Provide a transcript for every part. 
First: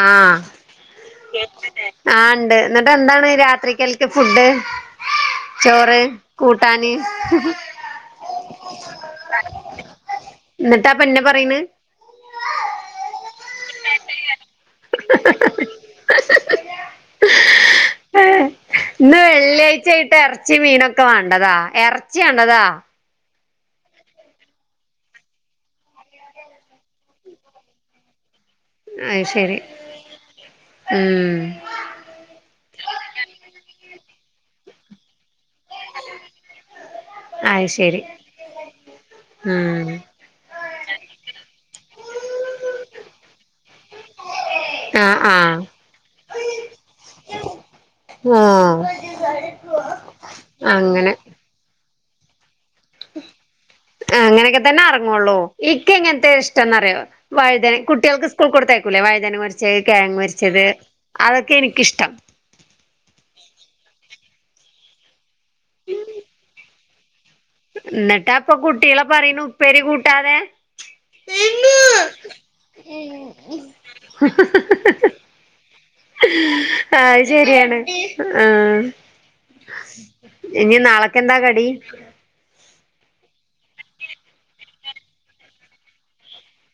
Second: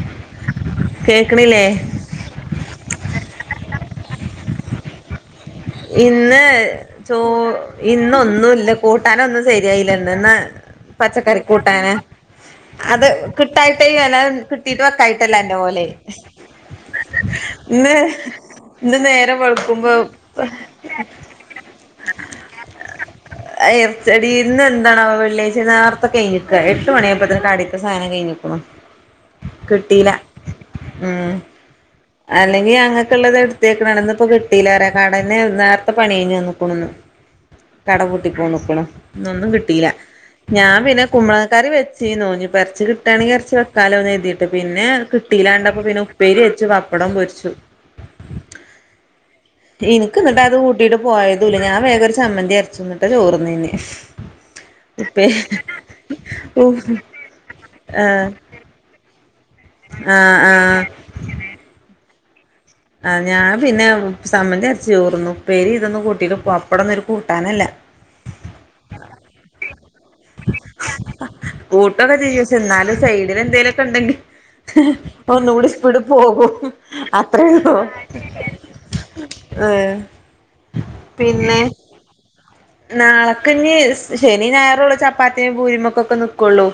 ആഹ് കേക്കണില്ലേ കേക്കുന്നില്ലേ ആഹ്, ഉണ്ട്. എന്നിട്ട് എന്താണ് രാത്രിക്കൽക്ക് ഫുഡ്? ചോറ്, ഇന്ന് കൂട്ടാന്? ചോ ഇന്നൊന്നുല്ല കൂട്ടാനൊന്നും സെരിയായില്ലന്ന് ഇന്ന് എന്നിട്ടാപ്പ ഇന്നെ പച്ചക്കറി പറയണ് കൂട്ടാന്. അത് കിട്ടായിട്ടായന്. അല്ല കിട് [unintelligible] അന്റെ പോലെ ഇന്ന് ഹ് ഹ് ഇന്ന് നേരം വെളുക്കുമ്പം ച്ചി മീനൊക്കെ വാണ്ടതാ എറച്ചി വേണ്ടതാ എർച്ചെടിന്ന് ഇന്ന് ഏന്താണ് ആവോ വെള്ളിയാഴ കഴിഞ്ഞിക്കുക എട്ട് മണിയുമ്പോഴത്തന്നെ കടത്തെ സധനം കഴിഞ്ഞിക്കുണു അയ് ശരി കിട്ടില്ല ഉം അല്ലെങ്കി അങ്ങക്ക ഉള്ളത് എടുത്തേക്കണാണെന്ന് ഇപ്പൊ കിട്ടില്ലരാ കാടന്നെ അത്ത പണി കഴിഞ്ഞാ നിൽക്കണന്ന് അയ് ശരി കട പൂട്ടിപ്പോന്നിക്കണ് ഇന്ന് ഒന്നും ഉം കിട്ടിയില്ല ഞാൻ പിന്നെ ഉപ്പുമ്മാങ്ങക്കാറി വെച്ചിനി നോനിപ ഇറച്ചി കിട്ടയാണെങ്ക ഇറച്ചി വെക്കാലോന്ന് കരുതി പിന്നെ ആഹ് ആഹ് കിട്ടിയില്ലണ്ടപ്പോ പിന്നെ ഉപ്പേരി വെച്ചു പപ്പടം പൊരിച്ചു ആഹ് എനിക്ക എന്നിട്ട് അത് കൂട്ടിട്ട് പോയതൂല്ല ഞാൻ വഗം ഒരു സമ്മന്തി അരച്ച എന്നിട്ട് ചോർന്നീന്നെ അങ്ങനൊക്കെ തന്നെ ഇറങ്ങോളോ ഇക്ക എങ്ങനത്തെ ഇഷ്ടം എന്ന് അറിയോ വഴുതനെ ആഹ് കുട്ടികൾക്ക് സ്കൂൾ കൊടുത്തേ ക്കൂല വൈദന പൊരിച്ചേ കേങ്ങ് ആഹ് പൊരിച്ചത് ആഹ് അതൊക്കെ എനിക്കിഷ്ടം ആഹ് ഞാൻ പിന്നെ സമ്മന്തി അരച്ച് ചോർന്നും, ഉപ്പേരി ഇതൊന്നും കൂട്ടിട്ട് പപ്പടൊന്നും ഒരു കൂട്ടാനല്ല എന്നിട്ടാ അപ്പൊ കുട്ടികളെ പറയുണു ഉപ്പേരി കൂട്ടാതെ കൂട്ടൊക്കെ ചെയ്യും പക്ഷെ എന്നാലും സൈഡിൽ എന്തേലുഒക്കെ ഉണ്ടെങ്കിൽ ഒന്ന് കൂടെ സ്പീഡ് പോകും അത് അത്രയേ ഉള്ളൂ ശരിയാണ് ആഹ് അയെ ഇനി നാളെക്കെന്താ പിന്നെ കടി നാളക്ക്ഞ് ശനി ഞായറുള്ളൂ ചപ്പാത്തി പൂരിമൊക്ക നിക്കുള്ളൂ.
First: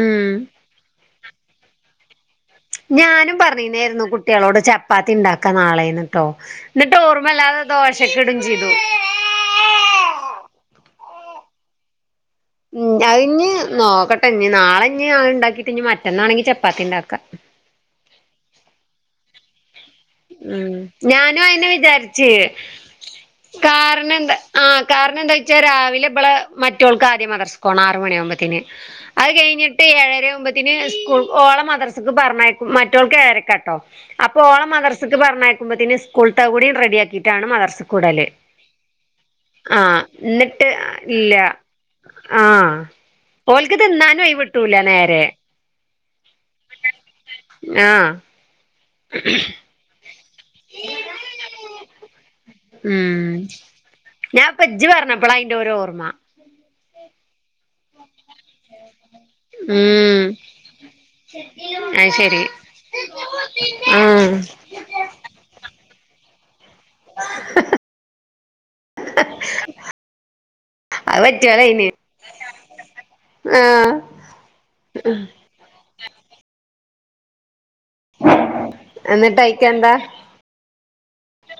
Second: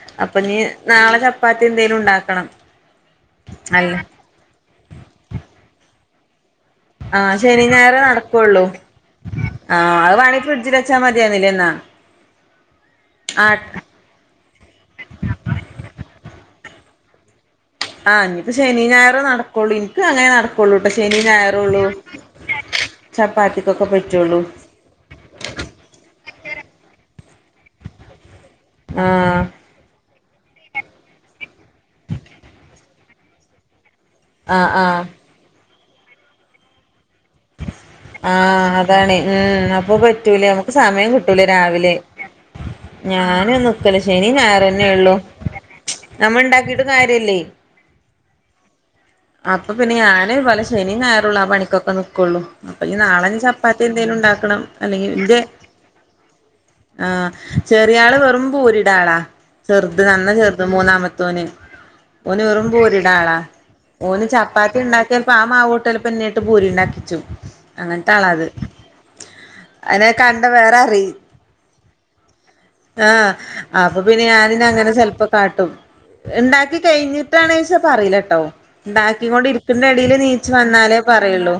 ഉം അപ്പൊ നീ നാളെ ചപ്പാത്തി എന്തേലും ഉണ്ടാക്കണം ഞാനും അല്ല പറഞ്ഞീന്നായിരുന്നു കുട്ടികളോട് ചപ്പാത്തി ഉണ്ടാക്കാ നാളേന്ന് ട്ടോ എന്നിട്ട് ആഹ് ഓർമ്മയില്ലാതെ ശനി ഞായറേ ദോശക്ക്ടും നടക്കുള്ളൂ ചെയ്തു ആഹ് അത് വേണേ ഫ്രിഡ്ജിൽ വച്ചാ മതിയായിരുന്നില്ലേ എന്നാ ഉം അതിഞ്ഞ് ആഹ് നോക്കട്ടെ ഇഞ് നാളെഞ് ആ ഉണ്ടാക്കിട്ട് ഇഞ്ഞ് മറ്റന്നാണെങ്കി ചപ്പാത്തി ഉണ്ടാക്ക ആഹ് ഇനിയിപ്പോ ശനി ഞായറ് നടക്കുള്ളൂ ഇനിക്ക് അങ്ങനെ ഉം നടക്കള്ളൂ ട്ട ശനി ഞാനും അയന്നെ ഞായറ്ള്ളൂ വിചാരിച്ച് ചപ്പാത്തിക്കൊക്ക പറ്റ്ള്ളൂ കാർണം എന്താ ചൊയിച്ചാല് രാവില ഇബളെ മറ്റോൾക്ക് ആദ്യം മദർസ്ക്കോണം ആറ് മണി ആവുമ്പോത്തേന് അത് ആഹ് കഴിഞ്ഞി ട്ട് ഏഴര ആവുമ്പത്തിന് സ്കൂൾ ഓള മദർസക്ക് പർഞ്ഞയക്കും മറ്റോൾക്ക് ഏഴരക്ക ട്ടോ അപ്പൊ ഓള ആഹ് ആഹ് മദർസ്ക്ക് പറഞ്ഞയക്കുമ്പോത്ത്ന് സ്കൂൾത്തെ കൂടി റെഡിയാക്കിയിറ്റാണ് മദർസ് ആഹ് അതാണ് ഉം അപ്പൊ ആഹ് പറ്റൂലേ എന്നിട്ട് നമുക്ക് സമയം ഇല്ല കിട്ടൂലേ രാവിലെ ആഹ് ഞാന് ഓൽക്ക് നിക്കൂല തിന്നാനും ശനി ഒഴിവിട്ടൂല ഞായറന്നെ ഉള്ളു നേരെ നമ്മ ഉണ്ടാക്കീട്ടും കാര്യല്ലേ ആഹ് അപ്പൊ പിന്നെ ഞാന് പോല ശനിം ഞായറുള്ളൂ ആ പണിക്കൊക്കെ ന്ക്കുള്ളൂ അപ്പ ഇയ്യ് ഉം നാളൻ ചപ്പാത്തി എന്തേലും ഞാൻ ഉണ്ടാക്കണം ഇപ്പ ഇജ്ജ് അല്ലെങ്കിൽ പറഞ്ഞപ്പളാ ഇന്റെ അയിന്റെ ഒരു ഓർമ്മ ആഹ് ചെറിയ ആള് വെറും പൂരിട ആളാ ചെറുത് ഉം നന്ന ചെറുത് മൂന്നാമത്തോന് അത് ശരി ഒന്ന് വെറും മ്പൂരിടാളാ ഓന് ഉം ചപ്പാത് ത്തി ഉണ്ടാക്കിയപ്പപ്പോ ആ മാവോട്ടല് പിന്നേട്ട് ഭൂരി ഇണ്ടാക്കിച്ചു അങ്ങനത്താലാത് അതിനെ കണ്ട വേററി അത് പറ്റിയോളേനി ആഹ് ആഹ് അപ്പൊ പിന്നെ ഞാനിന അങ്ങനെ ചൽപ്പൊക്ക കാട്ടും ഇണ്ടാക്കി കഴിഞ്ഞ് ട്ടാണേച്ച പറയിലട്ടോ ഇണ്ടാക്കി എന്നിട്ട് കൊണ്ട് ഇരിക്കുന്ന അയിക്കെന്താ ഇടയിൽ നീച്ചു വന്നാലേ പറയുള്ളൂ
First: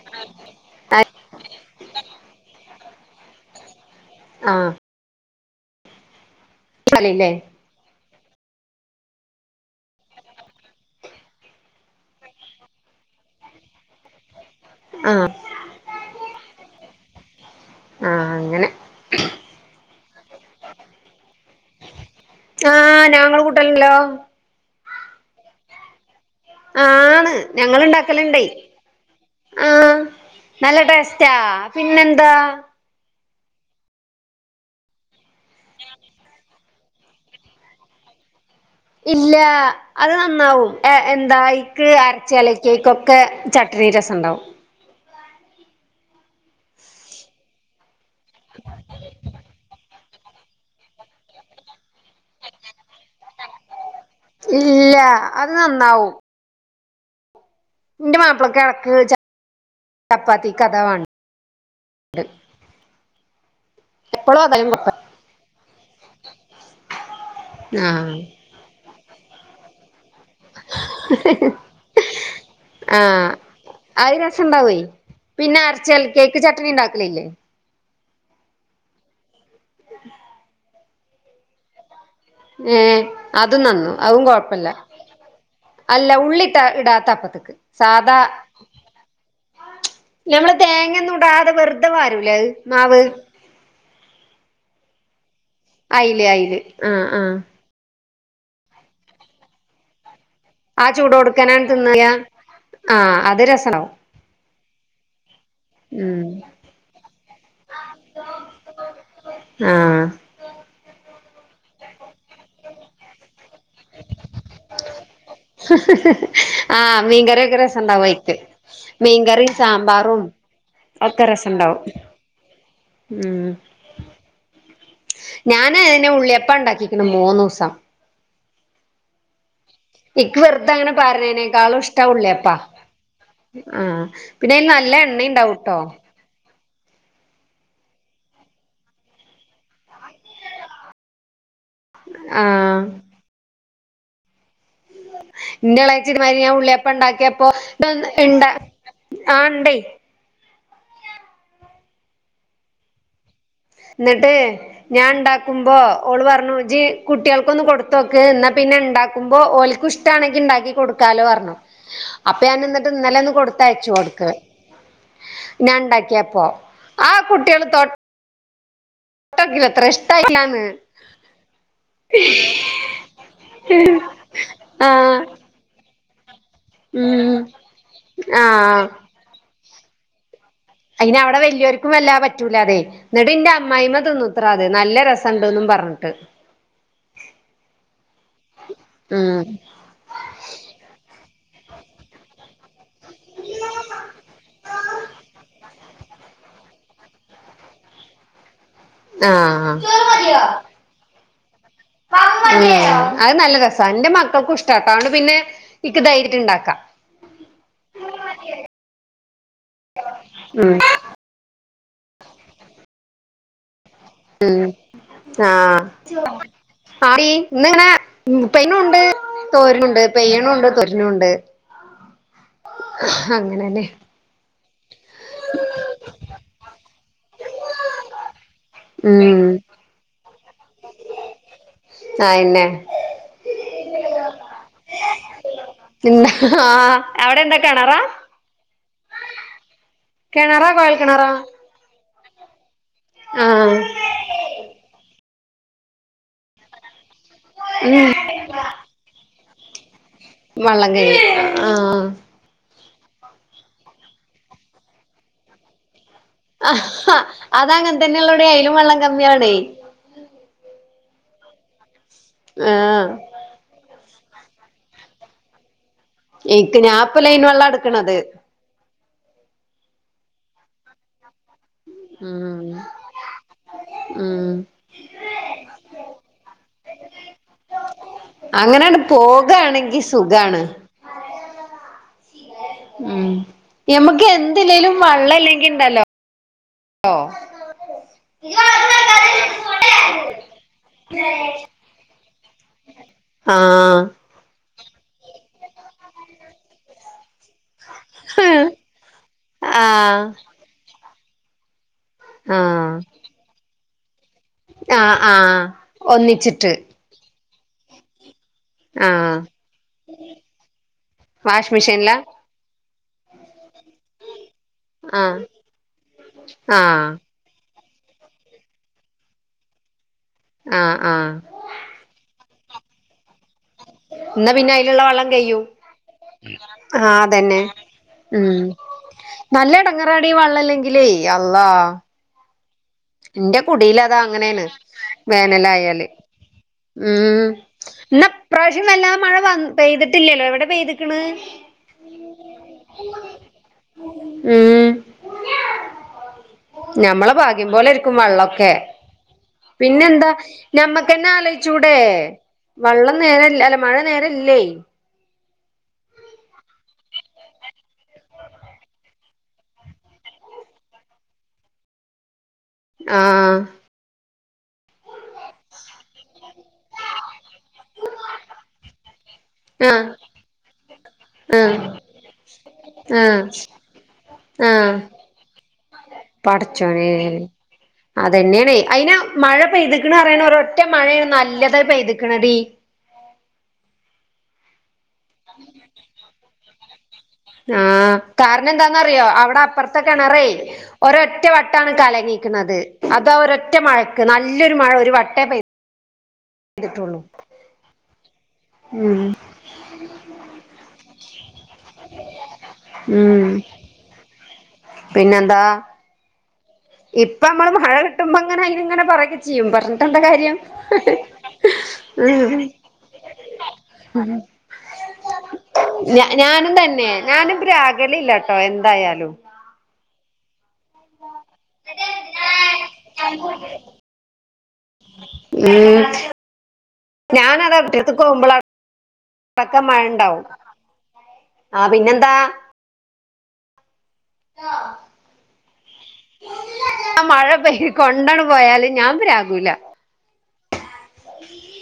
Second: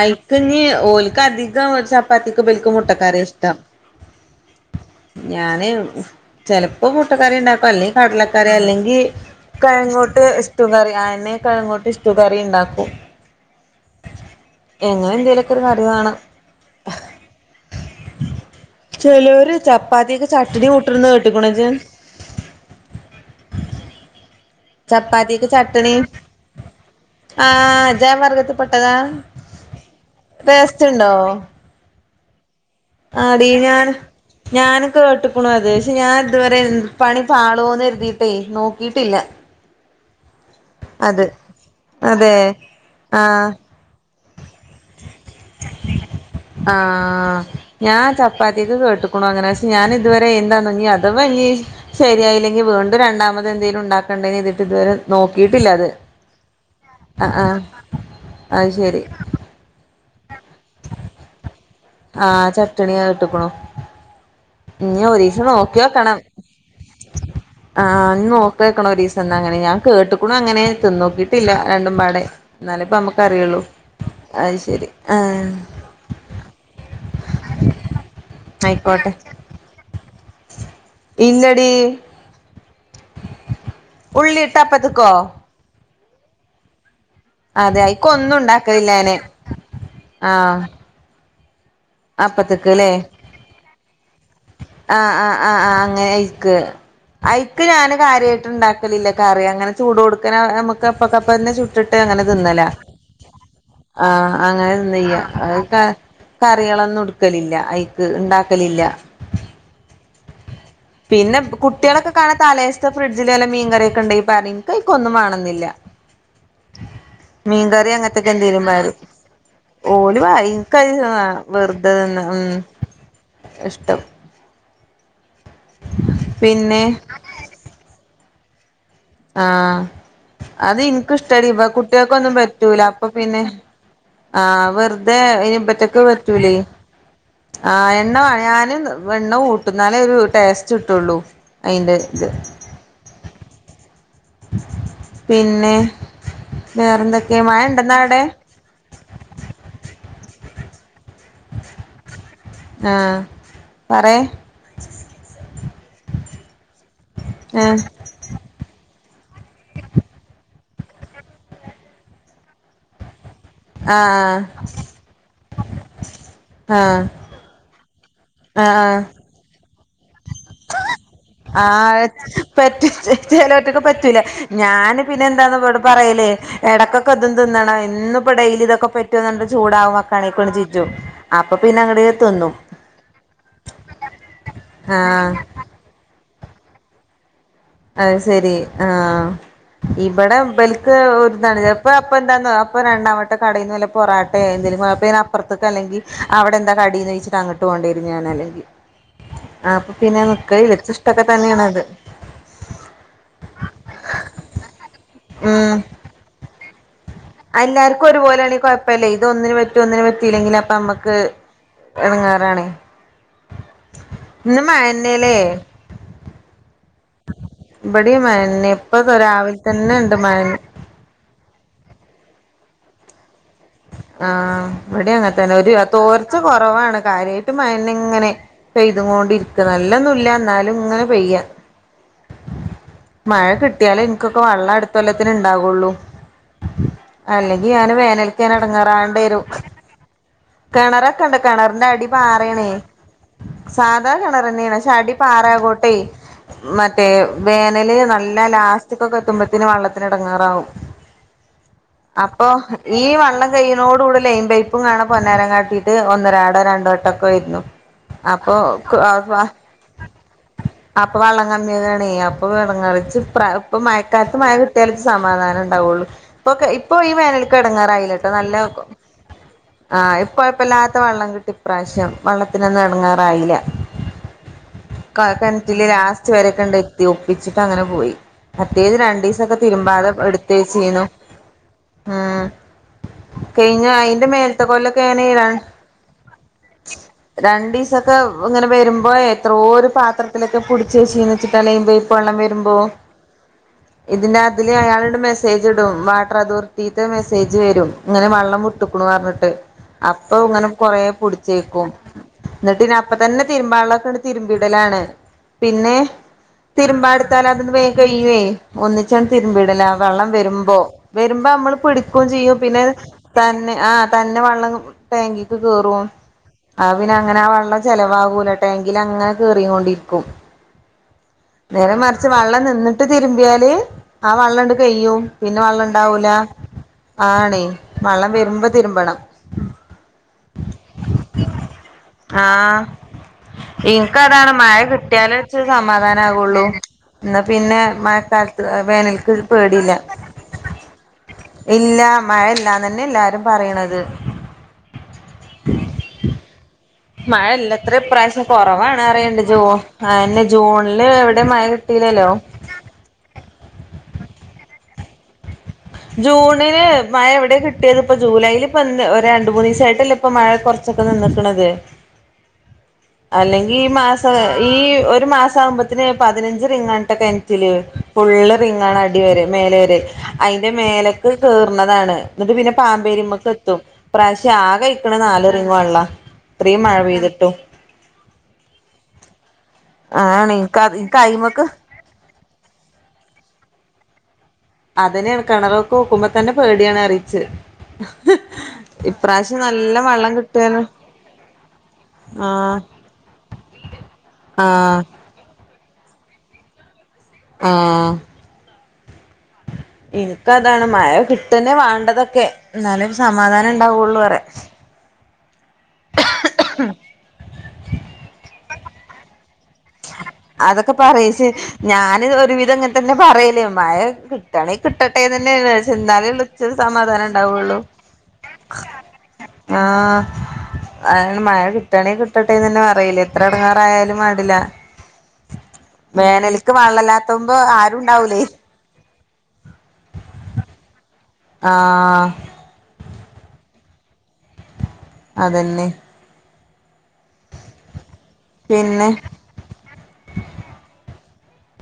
ആൽക്ക്ഞ്ഞ് ഓൽക്ക് അധികം ചപ്പാത്തിക്ക് ഇബൽക്ക് മുട്ടക്കറിയ ഇഷ്ടം ആഹ് ഞാന് ചെലപ്പോ കളില്ലേ മുട്ടക്കറി ഇണ്ടാക്കും അല്ലെങ് കടലക്കറി അല്ലെങ്കി കഴങ്ങോട്ട് ഇഷ്ട്ടു കറി ആയനെ കഴങ്ങോട്ട് ഇഷ്ട്ടു കറി ഇണ്ടാക്കും എങ്ങനെ ആഹ് എന്തേലൊക്കെ ഒരു കറി വാണം ആഹ് അങ്ങനെ ചെലോര് ചപ്പാത്തിക്ക് ചട്ട്ണി കുട്ട്ണ്ന്ന് കേട്ട്ക്കണോ ഇജ്ജ് ആഹ് ഞാങ്ങള് കൂട്ടൺല്ലോ ചപ്പാത്തിക്ക് ചട്ട്ണി ആഹ് ആണ് ഞങ്ങള്ണ്ടാക്കല്ണ്ടേയ് വർഗത്തിൽ പെട്ടതാ ആഹ് നല്ല ടേസ്റ്റ് ഉണ്ടോ ടെസ്റ്റാ പിന്നെന്താ ആടീ ഞാന് ഞാനുംകേട്ട്ക്ക്ണു അത് ക്ഷെ ഞാൻ ഇത് വരെ പണി പാളോന്നെര്തീട്ടെ നോക് ഇല്ല അത് നന്നാവും എഹ് അത് എന്താ അയ്ക്ക് അതെ അരച്ചലക്കിക്കൊക്കെ ആഹ് ചട്ട് രി രസണ്ടാവും. ആഹ് ഞാൻ ചപ്പാത്തിക്ക് കേട്ട്ക്ക്ണു അങ്ങനെ ക്ഷെ ഞാനിത് ഇത് വരെ എന്താന്നോ ഇഞ്ഞി അഥവാഞ്ഞി ശെരിയായില്ലെങ്കി വീണ്ടും രണ്ടാമത് എന്തേലും ഇണ്ടാക് ക്കണ്ടെന്നെയ്ത്ട്ട് ഇത് വരെ ഇല്ല നോക്കിയിട്ടില്ല അത് നന്നാവും ആഹ് ആഹ്. ഇന്റെ അത് മാപ്പിളക്കെളക്ക് ശരി ചപ്പാത്തിക്കതാ വാണ് ആഹ് ചട്ട്ണി ഏട്ട്ക്ക്ണു എപ്പളും അതായാലും കൊഴപ്പ ഇഞ്ഞി ഒരീസം നോക്കിയോക്കണം. ആഹ് ന്നോക്യോക്ക്ണൊരീസം ന്നഅങ്ങനെ ഞാൻ കേട്ട്ക് ക്കുണു അങ്ങനെ തിന്നോക്കിട്ടില്ല രണ്ടും പാടെ ഇന്നാലെ ഇപ്പ അമക്ക് ആഹ് അറിയൊള്ളൂ. അത് രസണ്ടാവേ അയ്ശെരി ആഹ്. പിന്നെ അരച്ചൽ കേക്ക് ചട്ടനിണ്ടാക്കലില്ലേ? അയ്ക്കോട്ടെ. ഇല്ലെടി. ഏഹ് അതും നന്നു അഉം ഉള്ളിയിട്ട് കൊഴപ്പല്ല അപ്പത്ത്ക്കോ അല്ല ഉള്ളിട്ട ഇടാത്ത അപ്പത്ത്ക്ക്. അതെ അയിക്ക് സാധാ ഒന്നും ഉണ്ടാക്കലില്ല ഞാന് നമ്മള് ആഹ് തേങ്ങോന്നും. ടാതെ വെറുതെ പാരൂല്ലെയ് അപ്പത്ത്ക്ക് ല്ലേ മാവ്. ആഹ് ആ ആഹ് ആഹ് അങ്ങനെ അയില് അയ്ക്ക് അയില് ആഹ് ആഹ് അയി ക്ക് ഞാന് കാര്യായിട്ട്ണ്ടാക്കലില്ല കറി അങ്ങനെ ചൂടോട്ക്കന്നെ എഹ് മ്. ആ അമക്ക് അപ്പക്കപ്പെന്നെ ചൂടോട്ക്കനാണ്ട് ചുട്ട്ട്ട് തിന്നയാ അങ്ങനെ തിന്നലെ. ആഹ് അത് രസണ്ടാവും ആഹ് അങ്ങനെതിന്നെയ്യാ അയ്. എഹ് ഉം കറികളൊന്നും ഇട്ക്കലില്ല അയ്ക്ക് ഇണ്ടാക്കലില്ല. ആഹ് പിന്നെ കുട്ട്യാളൊക്കെ കാണാ തലേസ്ത്തെ ഫ്രഡ്ജില് വല്ല മീൻ കറിയൊക്കെണ്ടെങ്കി പറിം. അയ്ക്കൊന്നും വാണംന്നില്ല ആഹ് മീൻകറിയൊക്കെ മീംകറി രസണ്ടാവും അങ്ങൻത്തൊക്കെ അയിക്ക് എന്തെലും പാരും. മീൻകറിം ഓല് സാമ്പാറും വ ഇൻക്കഹ് ഹെ ഒക്കെ രസണ്ടാവും വെറ്തെ തിന്നാ ഉം. ഉം ഇഷ്ടം ഞാന് നെ പിന്നെ ഉള്ളിയപ്പണ്ടാക്കിക്ക്ണ് മൂന്നൊസം. ആഹ് ഇക്ക് വെറുതെ അത് അങ്ങനെ ഇൻക്ക് ഇഷ്ടടി പ്പ പാരണേനേക്കാളും ഇഷ്ടം കുട്ട്യാക്കൊന്നും ഉള്ളിയപ്പാ പറ്റൂല അപ്പൊ പിന്നെ. ആഹ് പിന്നെ അയിന് ആഹ് നല്ല വെറുതെ എണ്ണ അയ്‌ന് ഉണ്ടാവുട്ടോ നിമ്പറ്റക്ക് പറ്റൂലേയ്. ആഹ് എണ്ണവ ഞാനും എണ്ണ കൂട്ടും ന്നാലേരു ടേസ്റ്റ്ട്ടോള്ളൂ. അയ്ൻ്റെര്ത്ത്. ആഹ് പിന്നെ ഇന്റെ എളച്ചിത് മാരി ഞാൻ വേറെന്തൊക്കെ മഴ ഉണ്ടെന്നാ ഉള്ളിയപ്പംണ്ടാക്കിയപ്പോഇതോന്ന് അവിടെ ഇണ്ട ആഹ് ഇണ്ടേയ്. ആഹ്. പറേ ന്ന്ട്ട് ഞാണ്ടാക്കുമ്പോ ഓള് പർഞ്ഞുജ്ജ്‌ കുട്ടിയാൾക്കൊന്ന് ആഹ് കൊട്ത്തൊ. ക്ക് ഇന്നാ പിന്നെണ്ടാക്കുമ്പോ ഓൽക്കുഷ്ട്ടാണെങ്കി ഇണ്ടാക്കി കൊട്ക്കാലോ പർഞ്ഞു. അപ്പൊ ഞാനിന്ന്ട്ട് ഇന്നലൊന്ന് കൊട്ത്. തെയച്ച്കൊടുക്ക് ആഹ് ഞാണ്ടക്കിയപ്പോ ആ കുട്ട്യാള് തൊട്ട് ആഹ് ആഹ്. ട്ടൊക്കിലത്രെ ഇഷ്ട്ടായിട്ട്ല്ലാന്ന്. ആഹ് പേറ്റ് ചലോറ്റൊക്ക് പറ്റൂല ഞാന് ആഹ് പിന്നെന്താന്ന്വ്ടെ. പറയല് എടക്കൊക്കെ ഇതും ഉം തിന്നണം എന്നുപ്പൊ ഡെയിലി ആഹ് ഇതൊക്കെ പറ്റോ ന്ന്ർഞ്ഞിട്ട് ചൂടാവുംമക്ക തണിക്കൊന്ന് ചിജും അയിന് അപ്പൊ പിന്നെ അങ്ങട്ത് ന്നും. ന്ന്ട്ട് ഇന്റെ അമ്മായിമ തിന്നൂത്രെ അത് നല്ല ആഹ് രസണ്ട്ന്നും പറഞ്ഞ്ട്ട്. അയ്സെരി ആഹ്. ഉം ഇമ്പടെ ബെൽക്ക് ഒര്താണ്ചെൽപോ അപ്പൊ എന്താന്നൊ അപ്പൊ രണ്ടാവെട്ടം കടീന്ന് വല്ലപ് പൊറാട്ടേ എന്തെലും [unintelligible] അപ്പറത്ത്ക് അല്ലെങ്കി അവടെന്താ കടീന്ന് ചോദിച്ചിട്ട് അങ്ങട്ട് കൊണ്ടേരും ഞാന അല്ലെങ്കി ആഹ് ഇതക്കെ തന്നെയാണത് ഉം അത് നല്ല രസാ ഇന്റ മക്കൾക്കും ഇഷ്ടട്ടോ അതോണ്ട് പിന്നെ ഉം ഇക്ക് ധൈര്യാട്ടുണ്ടാക്കാം എല്ലാർക്കും ഒരുപോലെണേ കൊഴപ്പഇല്ല ഇത് ഒന്നിന് പറ്റും ഒന്നിന് പറ്റീല്ലെങ്കില് അപ്പൊ ഉം നമ്മക്ക് എടങ്ങാറാണേ ഇന്ന് ഉം മഴന്നെല്ലേ ആഹ് ആടീ ഇന്നിങ്ങനെ ഇവടേം മഴന്നേ ഇപ്പ രാവിലെ തന്നെ ഇണ്ട് മഴേന്ന [unintelligible] ഒണ്ട് അങ്ങനന്നെ ആഹ് ഇവടെങ്ങന തന്നെ ഒരു തോർച്ച കൊറവാണ് കാര്യായിട്ട് മഴന്നേ ഇങ്ങനെ ഉം പെയ്തോണ്ടിരിക്ക്‌ നല്ലൊന്നുംല്ല എന്നാലും ഇങ്ങനെ പെയ്യാ ആയ്ന്നെ മഴ കിട്ടിയാലേ എനിക്കൊക്ക വെള്ളം അടുത്ത കൊല്ലത്തിന് ഉണ്ടാവുള്ളൂ ആഹ് അവിടെ എന്താ അല്ലെങ്കി ഞാന് കെണറാ വേനല്ക്ക്‌ ഞാൻ എടങ്ങാറാകേണ്ടി വരും കെണറാ കൊഴൽ കെണറാ കെണറെക്കണ്ട് കെണറിന്റ അടി പാറയാണേ ആഹ് സാധാ കെണർന്നെയാണ് ക്ഷെ അടി പാറ ആകോട്ടെ മറ്റേ വേനല് ഉം നല്ല ലാസ്റ്റക്കക്കെത്തുമ്പത്തിന് വെള്ളത്തിന് എടങ്ങേറാ വെള്ളം [unintelligible] ആഹ് ഇപ്പൊ ഈ വള്ളം കൈയനോട് കൂടലെ ലൈൻ പൈപ്പും കാണാ പൊന്നാരം കാട്ടീട്ട് ഒന്നരാ രണ്ട് ആഹ് വട്ടോക്ക ഇര്ന്നു അതങ്ങൻ തന്നെയള്ളോടെ അപ്പൊ അയിലും വെള്ളം കമ്മിയാണേ [unintelligible] അപ്പൊ വള്ളം കങ്ങിയതാണേ അപ്പൊ എടങ്ങേർ ആഹ് ഇച്ച് [unintelligible] ഇപ്പം മഴക്കാലത്ത് മഴ കിട്ടിയാലെ സമാധാനം ഇണ്ടാവുള്ളു ഇപ്പൊ എനിക്ക് ഇപ്പൊ ഈ ഞാൻപ്പ ലൈൻ വേനൽക്ക് വെള്ളം എടങ്ങാറായില്ല എടുക്കണത് കേട്ടോ നല്ല ആഹ് ഇ കൊഴപ്പല്ലാത്ത വെള്ളം കിട്ടി ഇപ്രാവശ്യം ഉം വെള്ളത്തിനൊന്നും എടങ്ങാറായില്ല ഉം കൊഴൽ കെണറ്റില് ലാസ് സ്റ്റ് വരെക്കൊണ്ട് എത്തി ഒപ്പിച്ചിട്ട്ങ്ങനാ പോയി മറ്റേത് അങ്ങനെയണ്ട് രണ്ടു ദിവസോക്ക പോകാണെങ്കി തിരുമ്പാത എടുത്ത് സുഖാണ് വെച്ചീന് ഉം ഉം കഴിഞ്ഞ അയിന്റ ഞമ്മക്ക് മേലത്ത എന്തില്ലേലും കൊല്ലൊക്കെ. വള്ളം ഇല്ലെങ്കി ഇണ്ടല്ലോ [unintelligible] രണ്ടീസ ക്ക ഇങ്ങന വരുമ്പോ എത്രോ ഒരു പാത്രത്തിലൊക്കെ പുടി ചേച്ചിന്ന് [unintelligible] [unintelligible] വെള്ളം വരുമ്പോ ആഹ് ഇതിൻ്റെതില് അയാള്ടെ മെസ്സേജ് ഇടും വാട്ടർ അതോറിറ്റീത്തെ മെസ്സേജ് വരും ഇങ്ങന വെള്ളം ആഹ് മുട്ടൂക്കണൂന്നു പറഞ്ഞിട്ട് ആഹ് അപ്പൊ ഇങ്ങനെ കൊറേ പിടിച്ചേക്കും എന്നിട്ട് പിന്ന അപ്പ തന്നെ തിരുമ്പാള്ളേക്കണ്ട് തിരുമ്പിടലാണ് ആഹ് ആഹ് പിന്നെ ഒന്നിച്ചിട്ട് തിരുമ്പാനെടുത്താൽ അതന്ന് വേഗം കഴിയേ ഒന്നിച്ചണ്ട് ആഹ് തിരുമ്പീടലാ വെള്ളം വരുമ്പോ വരുമ്പ വാഷ് നമ്മള് മെഷീനിലാ പിടിക്കുകയും ചെയ്യും പിന്നെ തന്നെ ആഹ് തന്നെ വെള്ളം ആഹ് ടാങ്കീക്ക് കേറും ആഹ് പിന്നെ അങ്ങനെ ആ വെള്ളം ചെലവാകൂല ടാങ്കില് അങ്ങനെ കേറീം കൊണ്ടിരിക്കും ആഹ് ആഹ് നേരെ മറിച്ച് വെള്ളം നിന്നിട്ട് തിരുമ്പിയാല് ആഹ് എന്നാ പിന്നെ വെള്ളംഈണ്ട് അയിലുള്ള കയ്യും വെള്ളം പിന്നെ വെള്ളം ഇണ്ടാവൂല ആഹ് അതന്നെ ആണേ വെള്ളം ഉം വരുമ്പോ തിരുമ്പണം നല്ല എടങ്ങേറാണി വെള്ളല്ലെങ്കിലേ അള്ളാ ആഹ് എന്റെ കുടിലതാ എനക്ക് അതാണ് അങ്ങനെയാണ് മഴ കിട്ടിയാലേ ഇച്ചിരി വേനലായാല് സമാധാന ആകുള്ളൂ ഉം എന്നാ പിന്നെ ഇന്ന മഴക്കാലത്ത് ഇപ്രാവശ്യം വല്ലാ വേനൽക്ക് മഴ വ പേടില്ല പെയ്തിട്ടില്ലല്ലോ എവിടെ പെയ്തിക്കണ് ഇല്ലാ മഴ ഇല്ലാന്ന് തന്നെ എല്ലാരും പറയണത് ഉം ഞമ്മള് ഭാ മഴ ഗ്യം. ഇല്ലത്ര പോലെരിക്കും ഇപ്രാവശ്യം വെള്ളോക്കെ കൊറവാണ് അറിയണ്ട് ജൂ പിന്നെന്താ അയെന്നെ ജൂണില് ഞമ്മക്ക്ന്നെ എവിടെ മഴ ആലോചിച്ചൂടേ കിട്ടീലല്ലോ വള്ളം നേരെ ഇല്ല അല്ല മഴ നേരെ ഇല്ലേ ജൂണില് മഴ എവിടെ കിട്ടിയത് ഇപ്പൊ ജൂലൈല് ഇപ്പ രണ്ട് മൂന്ന് ദിവസായിട്ടല്ലേ ഇപ്പൊ മഴ കുറച്ചൊക്കെ നിന്നുക്ക്ണു അ [inaudible] അല്ലെങ്കി ഈ മാസ ഈ ഒരു മാസം ആകുമ്പത്തന് പതിനഞ്ച് റിങ്ങ് ആണ് ട്ടാ കെനറ്റില് ഫുള് റിങ്ങാണ് വരെ മേലെ വരെ ആഹ് അതിന്റെ മേലക്ക് ആഹ് കേറുന്നതാണ് എന്നിട്ട് പിന്നെ ആഹ് പാമ്പേരിമ്മക്ക് എത്തും ഈ പ്രാവശ്യം ആകെ ആഹ് കിട്ടണത് നാല് റിങ്ങ് വെള്ളം ഇത്രയും മഴ പെയ്തിട്ടും അത് തന്നെയണെ അയിന് മഴ പെയ്തുക്കണെ പറയുന്ന ആണ് ഒര ഒറ്റ ഇൻക്ക് ഇൻക്ക് മഴയാണ് അയിമക്ക് നല്ലതായി പെയ്തുക്കണ്തേ അത് തന്നെ കെണറുക്ക് നോക്കുമ്പോൾ തന്നെ പേടിയാണ് അറിയ ആഹ് കാരണം എന്താന്നറിയോ ഇപ്രാവശ്യം അവിടെ നല്ല അപ്പുറത്തെ വെള്ളം കിണറേ കിട്ടുവല്ലോ ഒരൊറ്റ വട്ട ട്ടാണ് കലങ്ങിക്കണത് ആഹ് അതൊ ഒരൊറ്റ മഴക്ക് നല്ലൊരു മഴ ആഹ് ഒരു വട്ടേ പെയ്തു ചെയ്തിട്ടുള്ളൂ ആഹ് ഉം ഇനിക്കതാണ് മഴ കിട്ടന്നെ വേണ്ടതൊക്കെ എന്നാലേ ഉം സമാധാനം ഉണ്ടാവുള്ളൂ പറയാ പിന്നെന്താ ഇപ്പൊ അമ്മള് മഴ കിട്ടുമ്പോ അങ്ങനെ ഇങ്ങനെ പറക്കെ ചെയ്യും പറഞ്ഞിട്ട് എന്താ കാര്യം അതൊക്കെ പറയിച്ചേ ഞാന് ഉം ഒരുവിധം അങ്ങനെ തന്നെ പറയല് മഴ കിട്ടാണെ കിട്ടട്ടെന്ന് തന്നെയ വിച് ഞ എന്നാലേള്ളൂ ഇച്ചി ഞാനും തന്നെ സമാധാനം ഞാനും ഉണ്ടാവുള്ളൂ രാഗലില്ലാട്ടോ എന്തായാലും ആഹ് അതാണ് മഴ കിട്ടണെ കിട്ടട്ടെന്ന് തന്നെ പറയല് എത്ര എടങ്ങേറായാലുംവേണ്ടില്ല ഉം വെള്ളല്ലാത്തുമ്പോ ആരും ഞാനതെടുത്തിട്ട് ഉണ്ടാവൂലേ പോവുമ്പോളാണ് ഇപ്പക്കെ മഴ ഉണ്ടാവും ആ ആഹ് പിന്നെന്താ അതന്നെ ആ മഴ പെയ്ത് കൊണ്ടാണ് പോയാലും പിന്നെ ഞാൻപ്രാകൂല്ല [inaudible]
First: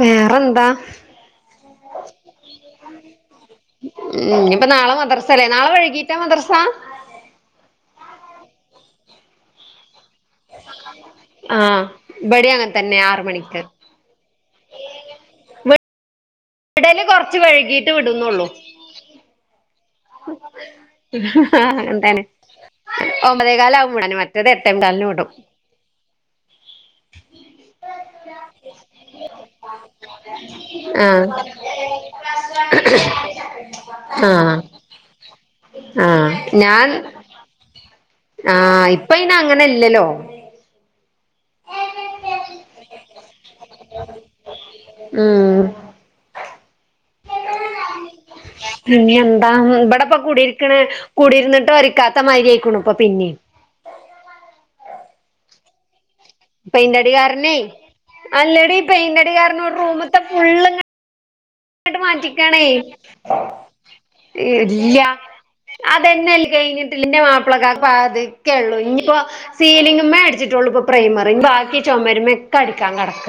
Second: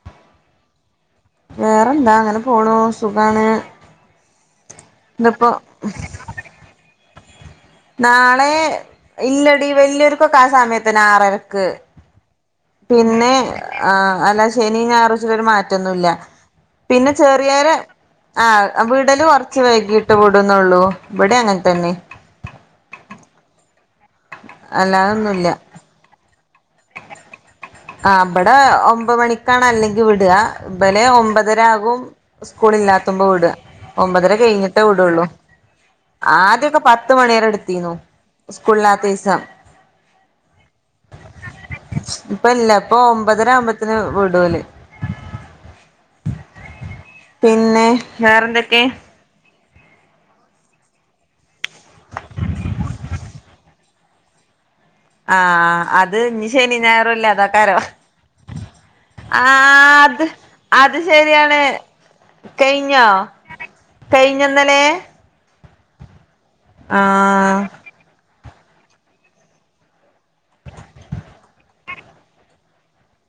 വേറെന്താ വേറെന്താ അങ്ങനെ പോണു സുഖാണ് ഉംഇനി ഇപ്പൊ നാളെ മദ്രസ അല്ലേ ഇന്നിപ്പോ നാളെ വൈകീറ്റാ മദ്രസ നാളെ ഇല്ലടി വലിയൊരുക്കൊക്കെ ആ സമയത്ത്തന്നെ ആറരക്ക് ഇബടയും അങ്ങനെ തന്നെ ആറ് പിന്നെ മണിക്ക് ആ അല്ലാ ശനി ഞായറുച്ച് ഒരു മാറ്റൊന്നുമില്ല വിടല് പിന്നെ കൊറച്ച് ചെറിയരു വൈകീട്ട് വിടുന്നുള്ളൂ ആഹ് വിടല് കുറച്ച് വൈകിട്ട് വിടുന്നുള്ളൂ ഇബിടെ അങ്ങനെ തന്നെ ഒമ്പതേ കാലാവകുമ്പോവിടും മറ്റേത് എട്ടേ കാലിന് വിടും അല്ലാതൊന്നുല്ല [inaudible] ആ ഇബടെ ഒമ്പത് മണിക്കാണ് അല്ലെങ്കി വിടുക ഇബനെ ആ ഒമ്പതരാകും സ്കൂള് ഇല്ലാത്തുമ്പോ വിടുക ആ ഒമ്പതര കഴിഞ്ഞിട്ട് വിടുള്ളു ആ ആദ്യൊക്കെ പത്ത് മണിരെ എടുത്തിന്നു ആഹ് ഇപ്പ ഇന അങ്ങനെ ഇല്ലല്ലോ ഇപ്പം ഇല്ല ഇപ്പൊ ഒമ്പതരാകുമ്പ ത്തിന് വിടുല് ഉം പിന്നെ വേറെന്തൊക്കെ പിന്നെയെ ഇ ഇവിടെപ്പ കുടിരിക്കണ കൂടിയിരുന്നിട്ട് ഒരുക്കാത്ത മാതിരിക്കണു ഇപ്പം പിന്നേ ആ അത് ഇനി ശനി പെയിന്റടി കാരനെ ഞായറല്ലാതാകാരോ അല്ലടി പെയിന്റടി ആ കാരണം ഒരു അത് അത് ശരിയാണ് ട്ട് മാറ്റിക്കാണേ കഴിഞ്ഞോ കഴിഞ്ഞൊന്നലെ ഇല്ല അതെന്നെ അല്ല കഴിഞ്ഞിട്ട്ഇല്ല ന്റെ ആഹ് മാപ്പിളക്കാ പതുക്കെയുളളൂ ഇനിയിപ്പോ സീലിങ്‌മേ അടിച്ചിട്ടുള്ളൂ ഇപ്പൊ പ്രൈമറ് ഇനി ബാക്കി ചുമരുമെ ഒക്കെ അടിക്കാൻ കിടക്ക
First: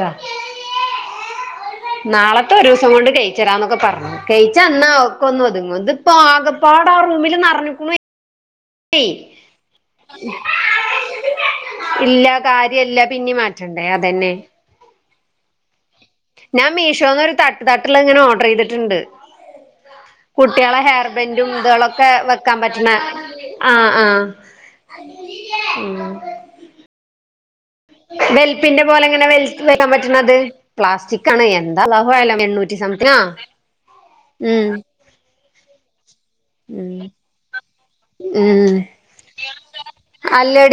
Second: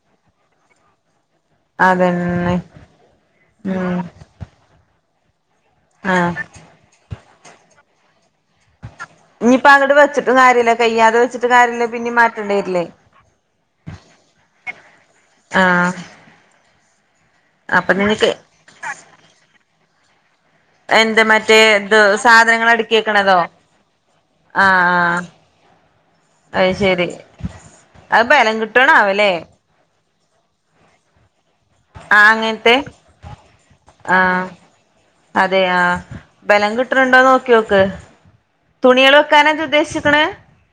നാളത്തെ അതന്നെ ഒരു ദിവസം കൊണ്ട് കയിച്ചരാന്നൊക്കെ ഉം പറഞ്ഞു കയിച്ചന്നാ ക്ക്‌ ഒന്നൊതൊങ്ങും ആഹ് ഇത്പ്പകപ്പാട് ആ റൂമിൽ നെറഞ്ഞിക്ക ഇനിയിപ്പോ അങ്ങട്ട് വെച്ചിട്ടും കാര്യല്ല കയ്യാതെ വെച്ചിട്ട് കാര്യല്ലേ പിന്നെ ഇല്ല മാറ്റേണ്ടരില്ലേ കാര്യല്ല പിന്നിം മാറ്റണ്ടേ അതന്നെ ആഹ് ഞാൻ മീഷോന്നൊരു അപ്പൊ തട്ട്തട്ടുള്ള ഇങ്ങനെ നിനക്ക് ഓർഡർ ചെയ്തിട്ടുണ്ട് കുട്ടികളെ ഹെയർ എന്ത് ബെൻറും മറ്റേ ഇത് ഇതുകളൊക്കെ വെക്കാൻ സാധനങ്ങൾ പറ്റണെ അടുക്കി വെക്കണതോ ആഹ് ആഹ് ആഹ് ആഹ് മം അത് ശെരി വെൽപ്പിന്റെ പോലെ ഇങ്ങനെ വെൽത്തുവരാൻ പറ്റുന്നത് പ്ലാസ്റ്റിക്കാണ് എന്താ ആഹ് ലാഭയാലും അങ്ങനത്തെ എണ്ണൂറ്റി സംതിങ്ങാ ആഹ് ഉം അതെ ആഹ് ബലം ഉം കിട്ടണുണ്ടോന്ന് നോക്കി നോക്ക് ഉം തുണികൾ വെക്കാനായിട്ടാ ഉദ്ദേശിക്കണെ അല്ലടി